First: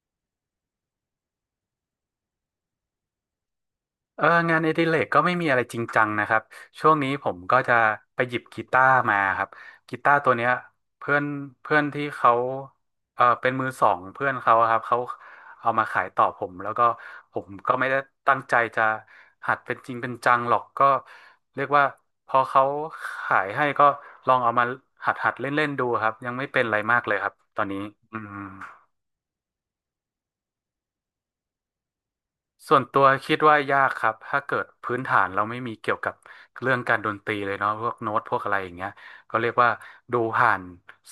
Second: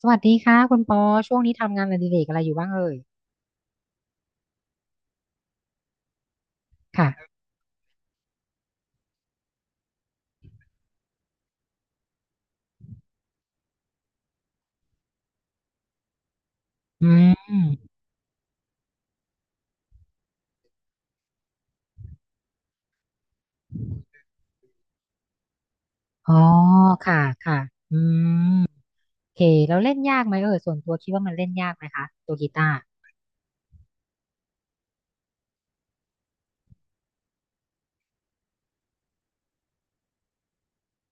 สวัสดีค่ะคุณปอช่วงนี้ทำงานอดิเรกอะไรอยู่บ้างเอ่ยเอองานอดิเรกก็ไม่มีอะไรจริงจังนะครับช่วงนี้ผค่ะมก็จะไปหยิบกีตาร์มาครับกีตาร์ตัวเนี้ยเพื่อนเพื่อนที่เขาเออเป็นมือสองเพื่อนเขาอะครับเขาเอามาขายต่อผมแล้วก็อืผมก็ไม่มได้ตั้งใจจะหัดเป็นจริงเป็นจังหรอกก็เรียกว่าพอเขาขายให้ก็ลองเอามาหัดเล่นเล่นดูครับยัอ๋งอไม่เป็นอะไรมากเลค่ะยครับค่ะตอนนี้อือืม มโอเคแล้วเล่นยากไหมเอ่ยส่วนตัวคิดว่ามันเล่นยากไหมคะตัวกีตาส่ร์วนตัวคิดว่ายากครับถ้าเกิดพื้นฐานเราไม่มีเกี่ยวกับเรื่องการดนตรีเลยเนาะพวกโน้ตพวกอะไรอย่างเงี้ยก็เรียกว่าดูผ่าน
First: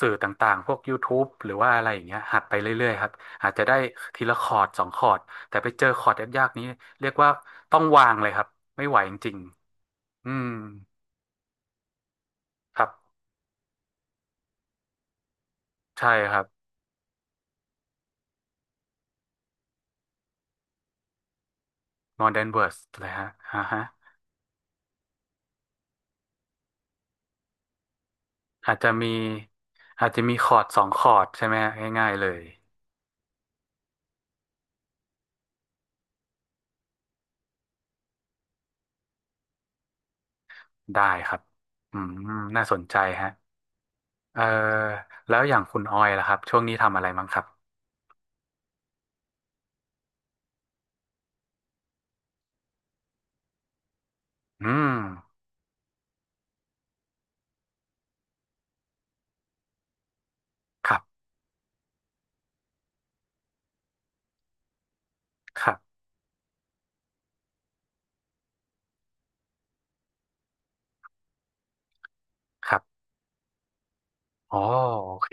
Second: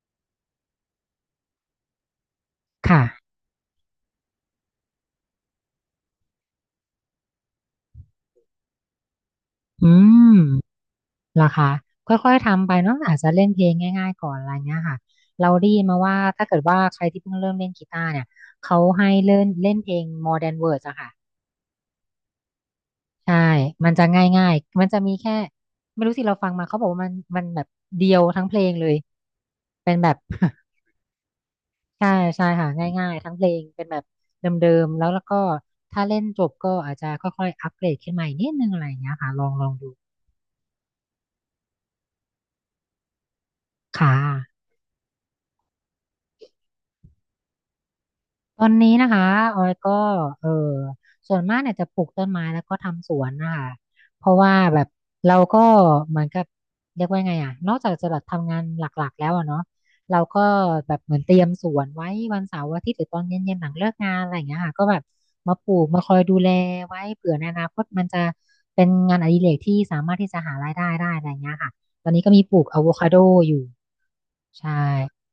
สื่อต่างๆพวกยูทูบ e หรือว่าอะไรอย่างเงี้ยหัดไปเรื่อยๆค่ะครับอาจจะได้ทีละคอร์ดสองคอร์ดแต่ไปเจอคอร์ดยากๆนี้เรียกว่าต้องวางเลยครับไม่ไหวจริงอืๆอืมมเหรอคะค่อยๆทำไปครับเนาะอาจจะเล่นเพลงง่ายๆก่อนอะไรเงี้ยค่ะเราได้ยินมาใช่ว่าครัถ้าบ เกิดว่าใครที่เพิ่งเริ่มเล่นกีตาร์เนี่ยเขาให้เล่นเล่นเพลง Modern Words อะค่ะ Modern Words เลยฮะใช่ อ่าฮะมันจะง่ายๆมันจะมีแค่ ไม่รู้สิเราฟังมาเขาบอกว่ามันแบบเดียวทั้งเพลงอาจเลจะย มีเป็นอาแบจบ จะมีค อร์ดสองคอร์ดใช่ไหมฮะใช่ง่ายๆเลยใช่ค่ะ ง่ายๆทั้งเพลงเป็นแบบเดิมๆ แล้วก็ถ้าเล่นจบก็อาจจะค่อยๆ อัปเกรดขึ้นมาอีกนิดนึงอะไรอย่างเงี้ยค่ะ ลองดูได้ครับอืมน่าสนใจฮะ ค่ะ เออแล้วอย่างคุณออยล่ะครับช่วงนี้ทำอะไรมั้งครับตอนนี้นะคะออยก็เออส่วนมากเนี่ยจะปลูกต้นไม้แล้วก็ทำสวนนะคะเพราะว่าอืแบบเรามก็เหมือนกับเรียกว่าไงอ่ะนอกจากจะแบบทำงานหลักๆแล้วอะเนาะเราก็คแบรับเหมือนบเตรียมสวนไว้วันเสาร์อาทิตย์หรือตอนเย็นๆหลังเลิกงานอะไรอย่างเงี้ยค่ะก็แบบมาคปลูรักบมาคอยดูแลไว้เผื่อในอนาคตมันจะเป็นงานอดิเรกที่สามารถที่จะหารายได้ได้อะไรอย่างเงี้ยค่ะตอนนี้ก็มีปลูกครัอะบโวคาโดอยู่อ๋อใช่โอเค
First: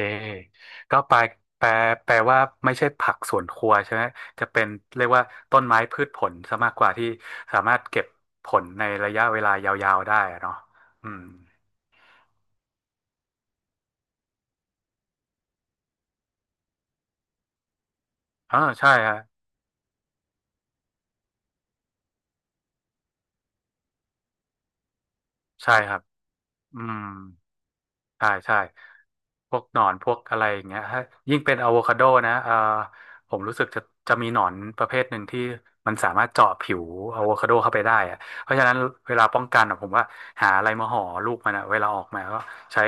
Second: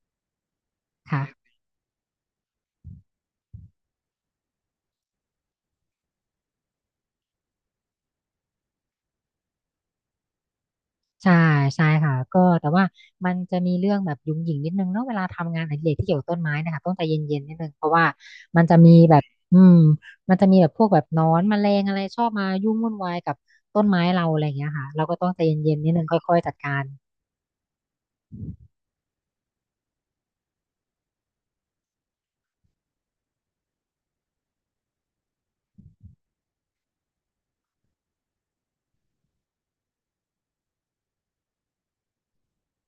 ก็ค่ะ แปลแปลว่าไม่ใช่ผักสวนครัวใช่ไหมจะเป็นเรียกว่าต้นไม้พืชผลซะมากกว่าที่สามารถเก็บผลในระยะเวลายาวๆได้อะเนาะอืมใช่ใช่ค่ะก็แต่ว่ามันจะมีเรื่องแบบหยุ่งหยิ่งนิดนึงเนาะเวลาทำงานอดิเรกที่เกี่ยวกับต้นไม้เนะคะต้องใจเย็นๆนิดนึงเพราะว่าเออมันจะใช่มีแบฮะบอืมมันจะมีแบบพวกแบบหนอนแมลงอะไรชอบมายุ่งวุ่นวายกับต้นไม้เราอะไรอย่างเงี้ยค่ะเราก็ต้องใจเย็ใช่นๆนิคดรันึบงค่อยๆจัดกาอืรม ใช่ใช่พวกหนอนพวกอะไรอย่างเงี้ยถ้ายิ่งเป็นอะโวคาโดนะผมรู้สึกจะมีหนอนประเภทหนึ่งที่มันสามารถเจาะผิวอะโวคาโดเข้าไปได้อะเพราะฉะนั้นเวลาป้องกันอะผมว่าหาอะไรมาห่อลูกมันอะเวลาออกมาก็ใช้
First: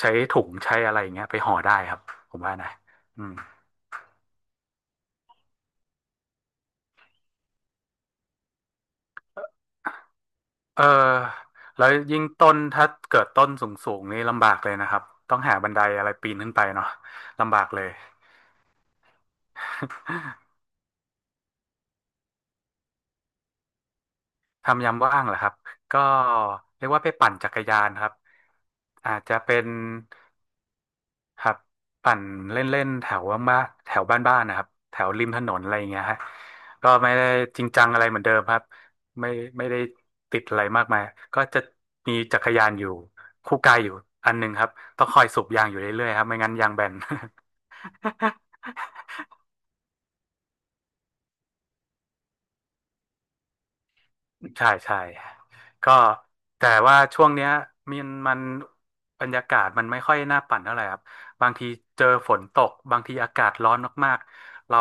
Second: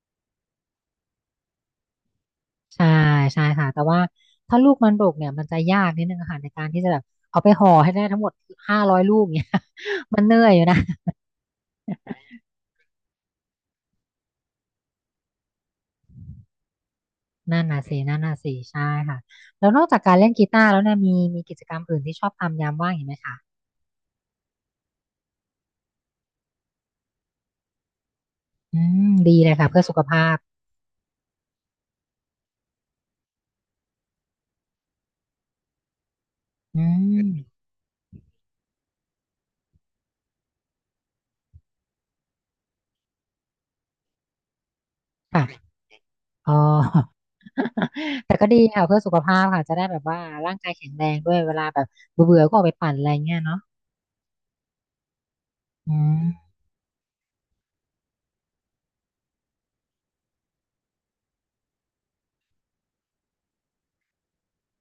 ใช้ถุงใช้อะไรอย่างเงี้ยไปห่อได้ครับผมว่านะใช่อืมใช่ค่ะแต่ว่าถ้าลูกมันดกเนี่ยมันจะยากนิดนึงอะค่ะในการที่จะแบบเอาไปห่อให้ได้ทั้งหมด500ลูกเนี่ย มันเหนื่อยอยู่นะ เออแล้วยิ่งต้นถ้าเกิดต้นสูงๆนี่ลำบากเลยนะครับต้องหาบันไดอะไรปีนขึ้นไปเนาะลำนั่บานกเลน่ะย สินั่นน่ะสิใช่ค่ะแล้วนอกจากการเล่น กีตาร์แล้วเนี่ยมีกิจกรรมอื่นที่ชอบทำยามว่างอีกไหมคะทำยามว่างเหรอครับก็เรียกว่าไปปั่นจักรยานครับอืมอาจจะดีเลเป็ยนค่ะเพื่อสุขภาพครับปั่นเล่นๆแถวบ้านแถวบ้านๆนะครับแถวริมถนนอะไรอย่างเงี้ยฮะอืก็ไม่ได้จมริงจังอะไรเหมือนเดิมครับไม่ไม่ได้ติดอะไรมากมายก็จะมีจักรยานอยู่คู่กายอยู่อันหนึ่งครับต้องคอยสูบยางค่ะอยู่เรื่อยๆครับไม่งั้อ๋นอ ยางแบน แต่ก็ดีค่ะเพื่อสุ ขภาพค่ะจะได้แบบว่าร่างกายแข็งแรงด้วยเวลาแบบเบื่อๆก็ออกไปปั่นอะไรเงี้ยเนาะใช่ใช่ก็อืมแต่ว่าช่วงเนี้ยมันบรรยากาศมันไม่ค่อยน่าปั่นเท่าไหร่ครับบางทีเจอฝนตกบางทีอากาศร้อนมากๆเรา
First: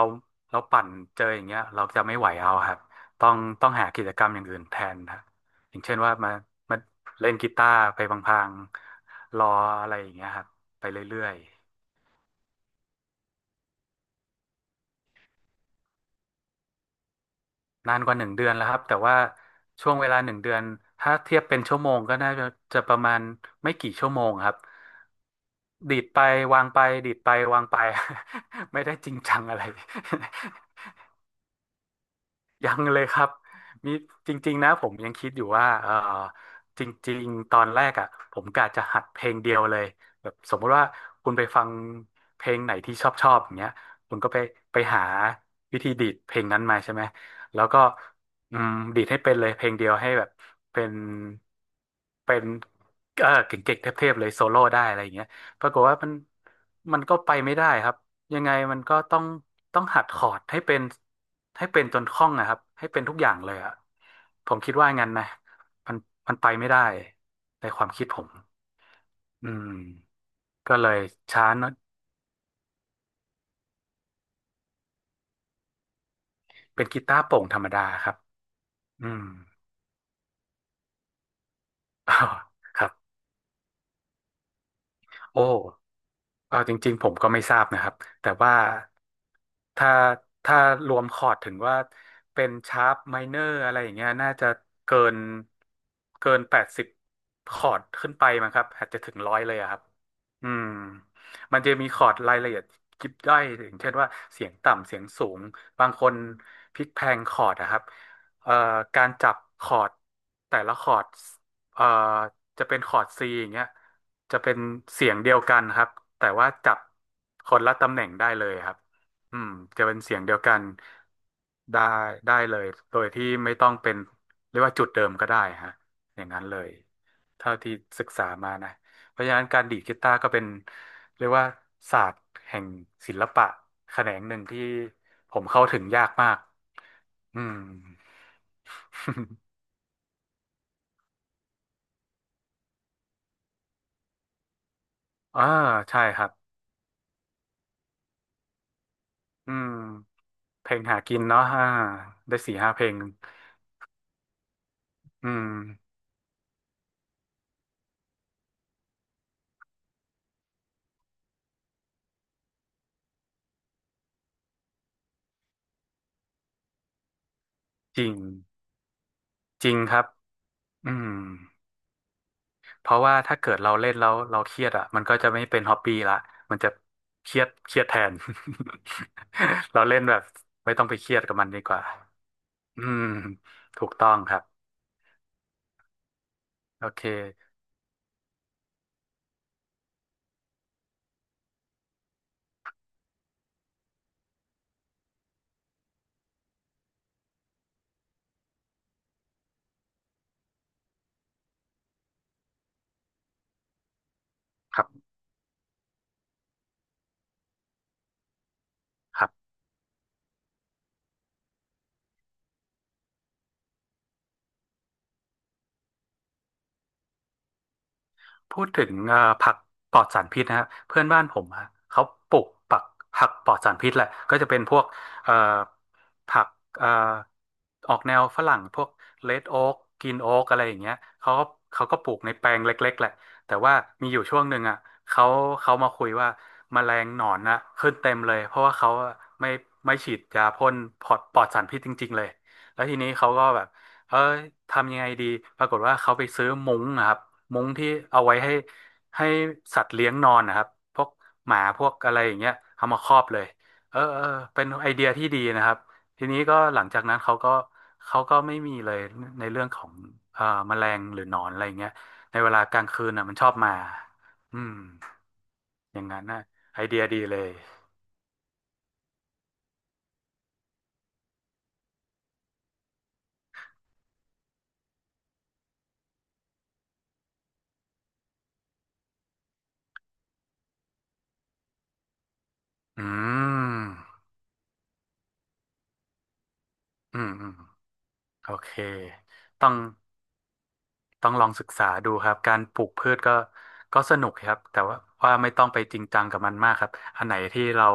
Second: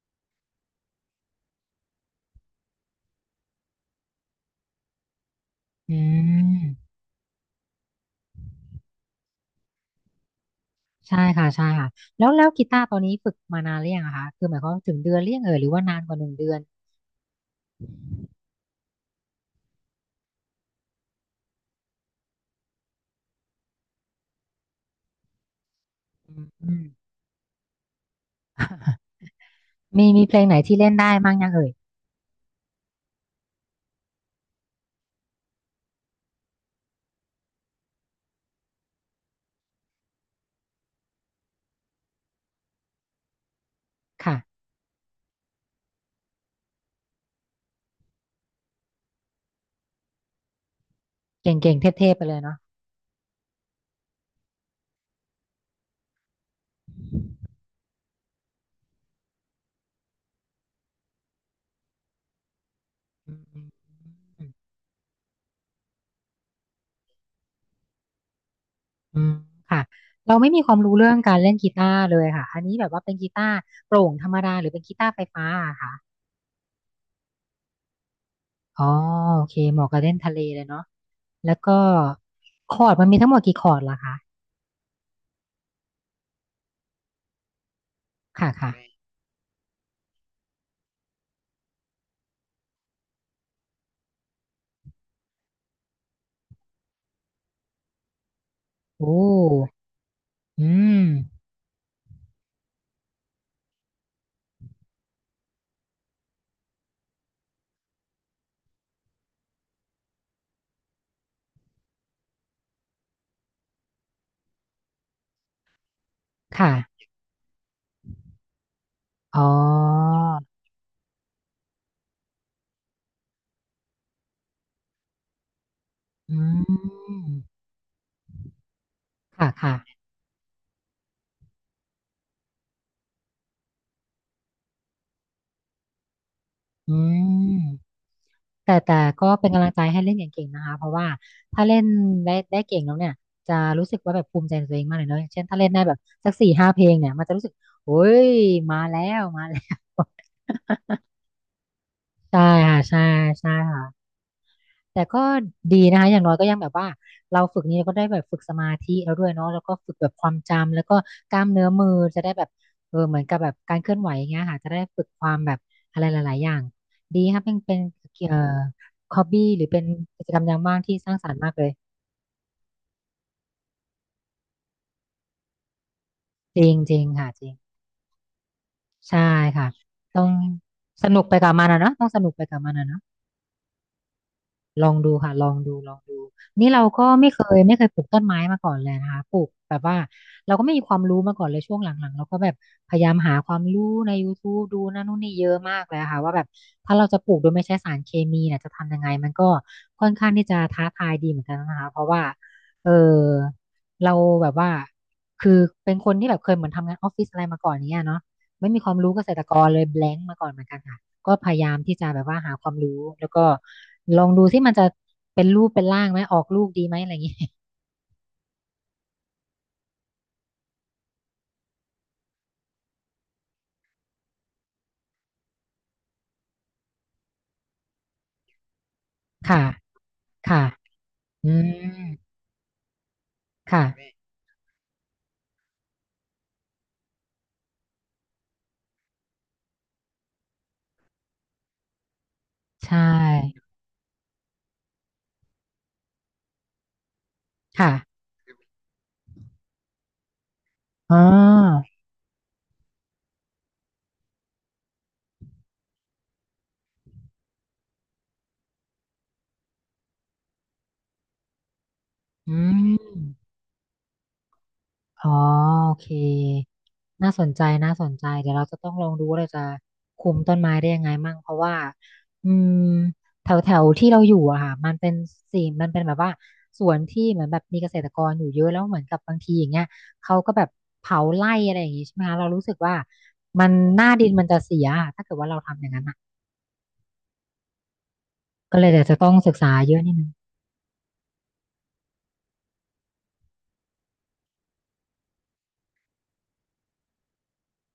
เราปั่นเจออย่างเงี้ยเราจะไม่ไหวเอาครับต้องต้องหากิจกรรมอย่างอื่นแทนครับอย่างอืเช่นว่ามามเล่นกีตาร์ไปพลางๆรออะไรอย่างเงี้ยครับไปเรื่ใช่อย ค่ะใช่ค่ะแล้วกีตาร์ตอนนี้ฝึกมานานหรือยังอะคะคือหมายความว่าถึงเดือนหรือยังเอ่ยหรือว่านานกว่า1เดือนนานกว่าหนึ่งเดือนแล้วครับแต่ว่าช่วงเวลาหนึ่งเดือนถ้าเทียบเป็นชั่วโมงก็น่าจะประมาณไม่กี่ชั่วโมงครับดีดไปวางอืไปม ดีดไปวางไป ไม่ได้จริงจังอะไร มีเพลงไหนที่ เล่นได้บ้างยังเอ่ยยังเลยครับมีจริงๆนะผมยังคิดอยู่ว่าเออจริงๆตอนแรกอ่ะผมกะจะหัดเพลงเดียวเลยแบบสมมติว่าคุณไปฟังเพลงไหนที่ชอบชอบอย่างเงี้ยคุณก็ค่ะไปหาวิธีดีดเพลงนั้นมาใช่ไหมแล้วก็อืมดีดให้เป็นเลยเพลงเดียวให้แบบเป็นเก่งๆเทพๆไปเลเป็ยนเนาะ เออเก่งๆเทพๆเลยโซโล่ได้อะไรอย่างเงี้ยปรากฏว่ามันก็ไปไม่ได้ครับ ยังไงมันก็ต้องหัดคอร์ดให้เป็นจนคล่องนะครับให้เป็นทุกอย่าอืงมเลยอืมอะผมคิดว่างั้นนะมันมันไปไม่ได้ในความคิดผมอืมอืมค่ะเราไม่มีคก็วามเลรู้ยเรื่องการช้าเล่นหนอกียตาร์เลยค่ะอันนี้แบบว่าเป็นกีตาร์โปร่งธรรมดาหรือเป็นกีตาร์ไฟฟ้าอะค่ะเป็นกีตาร์โปร่งธรรมดาครับอ๋ออืม โอเคเหมาะกับเล่นทะเลเลยเนาะแล้วก็ค คอรัร์ดมันบมีทั้งหมดกี่คอร์ดล่ะคะโอ้ เออจริงๆผมก็ไม่ทราบนะครับแต่ค่ะว่าค่ะถ้าถ้ารวมคอร์ดถึงว่าเป็นชาร์ปไมเนอร์อะไรอย่างเงี้ยน่าจะเกินเกิน80คอร์ดขึ้นไปมั้งครับอาจจะถึโอ้ง100เลยอะครับอืมอืมมันจะมีคอร์ดรายละเอียดยิบย่อยอย่างเช่นว่าเสียงต่ำเสียงสูงบางคนพลิกแพลงคอร์ดนะครับเอ่อการจับคอร์ดแต่ละคอร์ดเอ่อ จะเป็นคอร์ดซีอย่างเงี้ยจะเป็นเสียงเดียวกันครับแต่ว่าจับค่ะคนละตำแหน่งได้เลยครับอือ๋มจะเป็นอเสียงเดียวกันได้ได้เลยโดยที่ไม่ต้องเป็นเรียกว่าจุดเดิมก็ได้ฮะอย่างอืนั้นเลยมเท่าที่ศึกษามานะเพราะฉะนั้นค่ะการค่ะดีดกีตาร์ก็เป็นเรียกว่าศาสตร์แห่งศิลปะแขนงหนึ่งที่ผมเข้าถึงยากมากอือืม ม แต่ก็เป็นกำลังใจให้เล่นเก่งๆนะคะ เพราะว่าถ้าเล่นได้เก่งแล้วเนี่ยจะรู้สึกว่าแบบภูมิใจในตัวเองมากเลยเนาะอย่าง อ่าเช่นถ้าเล่นได้แบบใช่ครัสับก4-5เพลงเนี่ยมันจะรู้สึกโอ้ยมาแล้วมาอืแล้ม ว เพลงหากินเนาะอ่าได้ใช่สี่ห้าค่ะเพลงใช่ใช่ค่ะ แต่ก็อืมดีนะคะอย่างน้อยก็ยังแบบว่าเราฝึกนี้เราก็ได้แบบฝึกสมาธิแล้วด้วยเนาะแล้วก็ฝึกแบบความจำแล้วก็กล้ามเนื้อมือจะได้แบบเหมือนกับแบบการเคลื่อนไหวอย่างเงี้ยค่ะจะได้ฝึกความแบบอะไรหลายๆอย่างดีครับเป็นจริงเอ่อฮอบบี้หรืจอริงเป็นครับกิจกรรมยามว่างอืที่สมร้างสรรค์มากเลยเพราะว่าถ้าเกิดเราเล่นแล้วเราเครียดอ่ะมันก็จะไม่เป็นฮอปปี้ละมันจจะริงจริงค่ะเครีจยดริงเครียดแทน ใช่ค่ะ เราเล่นแบต้บองไม่ต้องไปสเครีนุยดกกัไปบมันกับดีมันกอะว่าเนาะต้องสนุกไปกับมันอือะเนาะ มถูกต้องครับลองดูค่ะลองดูลองดูนี่เราโอเคก็ไม่เคยปลูกต้นไม้มาก่อนเลยนะคะปลูกแบบว่าเราก็ไม่มีความรู้มาก่อนเลยช่วงหลังๆเราก็แบบพยายามหาความรู้ในย o ทูบดูนั่นนู่นนี่เยอะมากเลยค่ะว่าแบบถ้าเราจะปลูกโดยไม่ใช้สารเคมีเนี่ยจะทำยังไงมันก็ค่อนข้างที่จะท้าทายดีเหมือนกันนะคะเพราะว่าเออเราแบบว่าครับคือเป็นคนที่แบบเคยเหมือนทำงานออฟฟิศอะไรมาก่อน่เนี้ยเนาะไม่มีความรู้คเกรัษตรบ กรเลย blank มาก่อนเหมือนกันค่ะ ก็พยายามที่จะแบบว่าหาความรู้แล้วก็ลองดูที่มันจะเป็นรูปเป็นร่างไหมออกลูกดีไหมอะไรอย่างนี้ พูดถึงผักปลอดสารพิษนะฮะเพื่อนบ้านผมฮะเขาปลูกผักปลอดสารพิษแหละก็จะเป็นพวกเอ่อผักเอ่อออกแนวฝรั่งพวกเลด โอ๊ค่ะ กกิีนโอ๊กอะไรค่ะ อย่างเงี้ยเขาก็อืเขาก็ปม ลูกในแปลงเล็กๆแหละแต่ว่ามีค่ะ อยู่ช่วงหนึ่งอ่ะเขาเขามาคุยว่าแมลงหนอนนะขึ้นเต็มเลยเพราะว่าเขาอะไม่ไม่ฉีดยาพ่นปลอดสารพิษจริงๆเลยแล้วทีใช่ นี้เขาก็แบบ เออทำยังไงดีปรากฏว่าเขาไปซื้อมุ้งนะครับมุ้งที่ค่ะเอาไว้ให้สัตว์เลี้ยงนอนนะครับพวกอ๋หมาพวอกอะไรอย่างเงี้ยเอามาครอบเลยเออเออเป็นไอเดียที่ดีนะครับทีนี้ก็หลังจากนั้นเขาก็ไม่มีเลยในเรื่องของแมลงหรือหนอนอะไรอย่างเงี้ยในเวอืลากลางม คืนอ่ะมันชอบมาอืมอ๋อโออย่างเคนั้นนะไอเดียดีน่าเลสยนใจน่าสนใจเดี๋ยวเราจะต้องลองดูว่าเราจะคุมต้นไม้ได้ยังไงมั่งเพราะว่าอืมแถวแถวที่เราอยู่อะค่ะมันเป็นมันเป็นแบบว่าสวนที่เหมือนแบบมีเกษตรกรอยู่เยอะแล้วเหมือนกับบางทีอย่างเงี้ยเขาก็แบบเผาไร่อะไรอย่างงี้ใช่ไหมคะเรารู้สึกว่าอืมันหน้ามดินมันจะเสียอะถ้าเกิดว่าเราทำอย่างนั้นอะอืมอืมโอเคก็เลยเดี๋ยวจะต้องศึกต้อษาง เยอะนิดนึง ต้องลองศึกษาดูครับการปลูกพืชก็ก็สนุกครับแต่ว่าไม่ต้องไปจริงจังกับมันมากครับอันไหนที่เรา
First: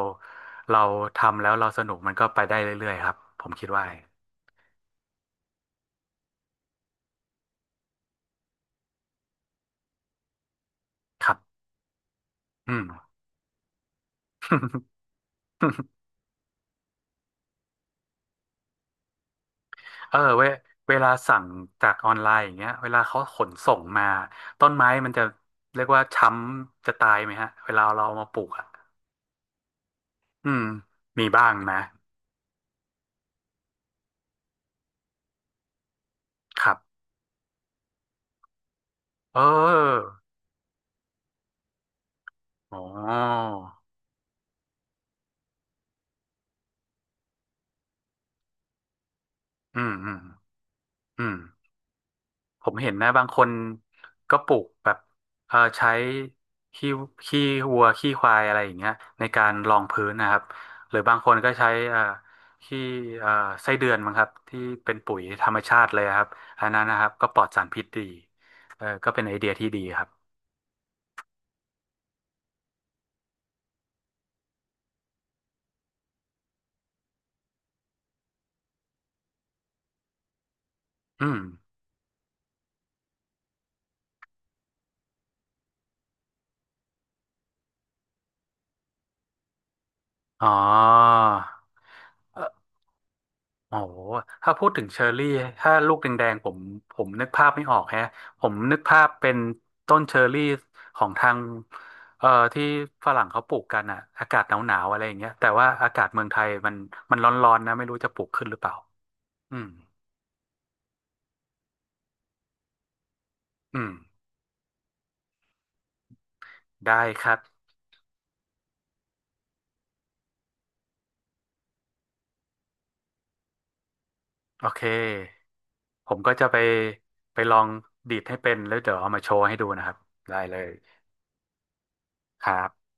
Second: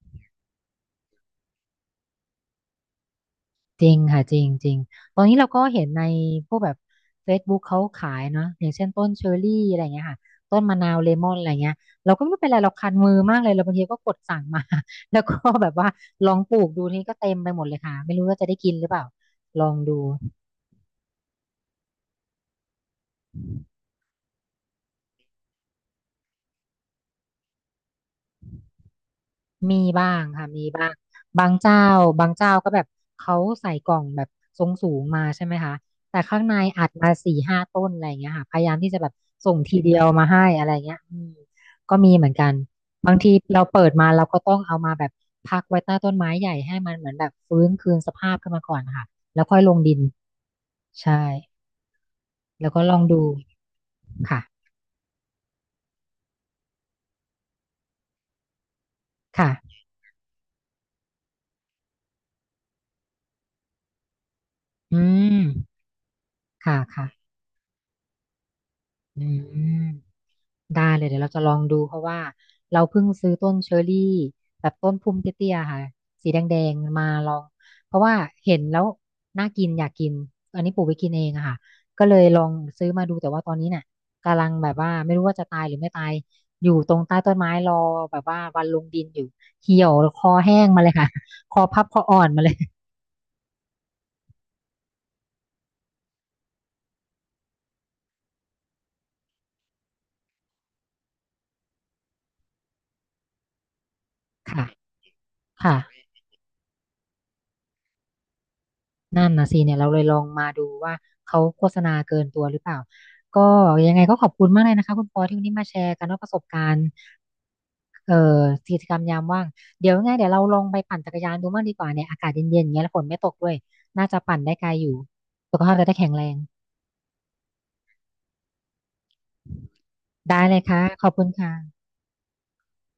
เราทำแล้วเราสนุกมันก็ไปได้เรื่อยๆครับผมคิดจว่าริงค่ะจริงจริงตอนนี้เราก็เห็นในพวกแบบ Facebook เขาขายเนาะอย่างเช่นต้นเชอร์รี่อะไรเงี้ยค่ะต้นมะนาวเลมคอรันบอะไรเงี้ยเราก็ไม่รู้เป็นไรเราอืม คันมือมากเลยเราบางทีก็กดสั่งมา แล้วก็แบบ ว่าลองปลูกดูนี่ก็เต็มไปหมดเลยค่ะไม่รู้ว่าจะได้กินหรือเปล่าลองดู เออเวลาสั่งจากออนไลน์อย่างเงี้ยเวลาเขาขนส่งมาต้นไม้มันจะเรียกว่าช้ำจะตายไหมฮะเวลาเราเอามาปลูกอ่ะมีบ้างค่ะอืมมีบ้างมีบ้าบางงนะเจ้าบางเจ้าก็แบบเขาใส่กล่องแบบทรงสูงมาใช่ไหมคะแต่ข้างในครัอัดบมาสี่ห้าต้นอะไรอย่างเงี้ยค่ะพยายามที่จะแบบเอส่งทีเดียอวมาให้อะไรเงี้ยอืมก็มีเหมือนกันอ๋อบางทีเราเปิดมาเราก็ต้องเอามาแบบพักไว้ใต้ต้นไม้ใหญ่ให้มันเหมือนแบบฟื้นคืนสภาพขึ้นมาก่อนค่ะแล้วค่อยลงอืมดินอืมใช่อืม ผแล้วมก็เห็ลนองนะดูบางคนก็ปลูค่ะกแบบเออใช้ขี้ขี้วัวขี้ควายอะไรอย่างเงี้ยในกาค่ะรรองพื้นนะครับหรือบางคนก็ใช้ขี้เอ่อไส้เดือนมั้งครับที่เป็นอืปุ๋ยมธรรมชาติเลยครับอันค่ะนั้นนะครับค่ะก็ปลอดสารพิษดีเออก็เป็อืนไอเดียที่ม ดีครับได้เลยเดี๋ยวเราจะลองดูเพราะว่าเราเพิ่งซื้อต้นเชอรรี่แบบต้นพุ่มเตี้ยๆค่ะสีแดงๆมาลองเพราะว่าเห็นแล้วน่ากินอยากกินอันนี้ปลูกไว้กินเออืงมอะค่ะก็เลยลองซื้อมาดูแต่ว่าตอนนี้เนี่ยกำลังแบบว่าไม่รู้ว่าจะตายหรือไม่ตายอยู่ตรงใต้ต้นไม้รอแบบว่าวันลงดินอยู่เหี่ยวคออ๋อ แห้งมาเลยค่ะ คอพับคออ่อนมาเลยโอ้โหถ้าพูดถึงเชอร์รี่ ถ้าลูกแดงๆผมนึกภาพไม่ออกแฮะผมนึกภาพเป็นต้นเชอร์รี่ของทางเอ่อที่ฝรั่งเขาปลูกกันอะอากาศหค่ะนาวๆอะไรอย่างเงี้ยแต่ว่าค่ะ อากาศเมืองไทยมันร้อนๆนะไม่รู้จะปลูกขึ้นหรือเปล่า นั่นนะอืสิมเนี่ยเราเลยลองมาดูว่าเขาโฆษณาเกินตัวหรือเปล่าก็อืมยังไงก็ขอบคุณมากเลยนะคะคุณปอที่วันนี้มาแชร์กันว่าประสบการณ์ได้ครับ เอ่อกิจกรรมยามว่างเดี๋ยวยังไงเดี๋ยวเราลองไปปั่นจักรยานดูบ้างดีกว่าเนี่ยอากาศเย็นๆอย่างเงี้ยแล้วฝนไม่ตกด้วยน่าจะปั่นได้ไกโอลเค อยู่สุขภาพจะได้แข็ผงมแรก็งจะไปลองดีดให้เป็น แล้วเดี๋ยวเอามาโชว์ให้ดูนะครับได้ได้เลเลยยค่ะขอบคุณค่ะครับ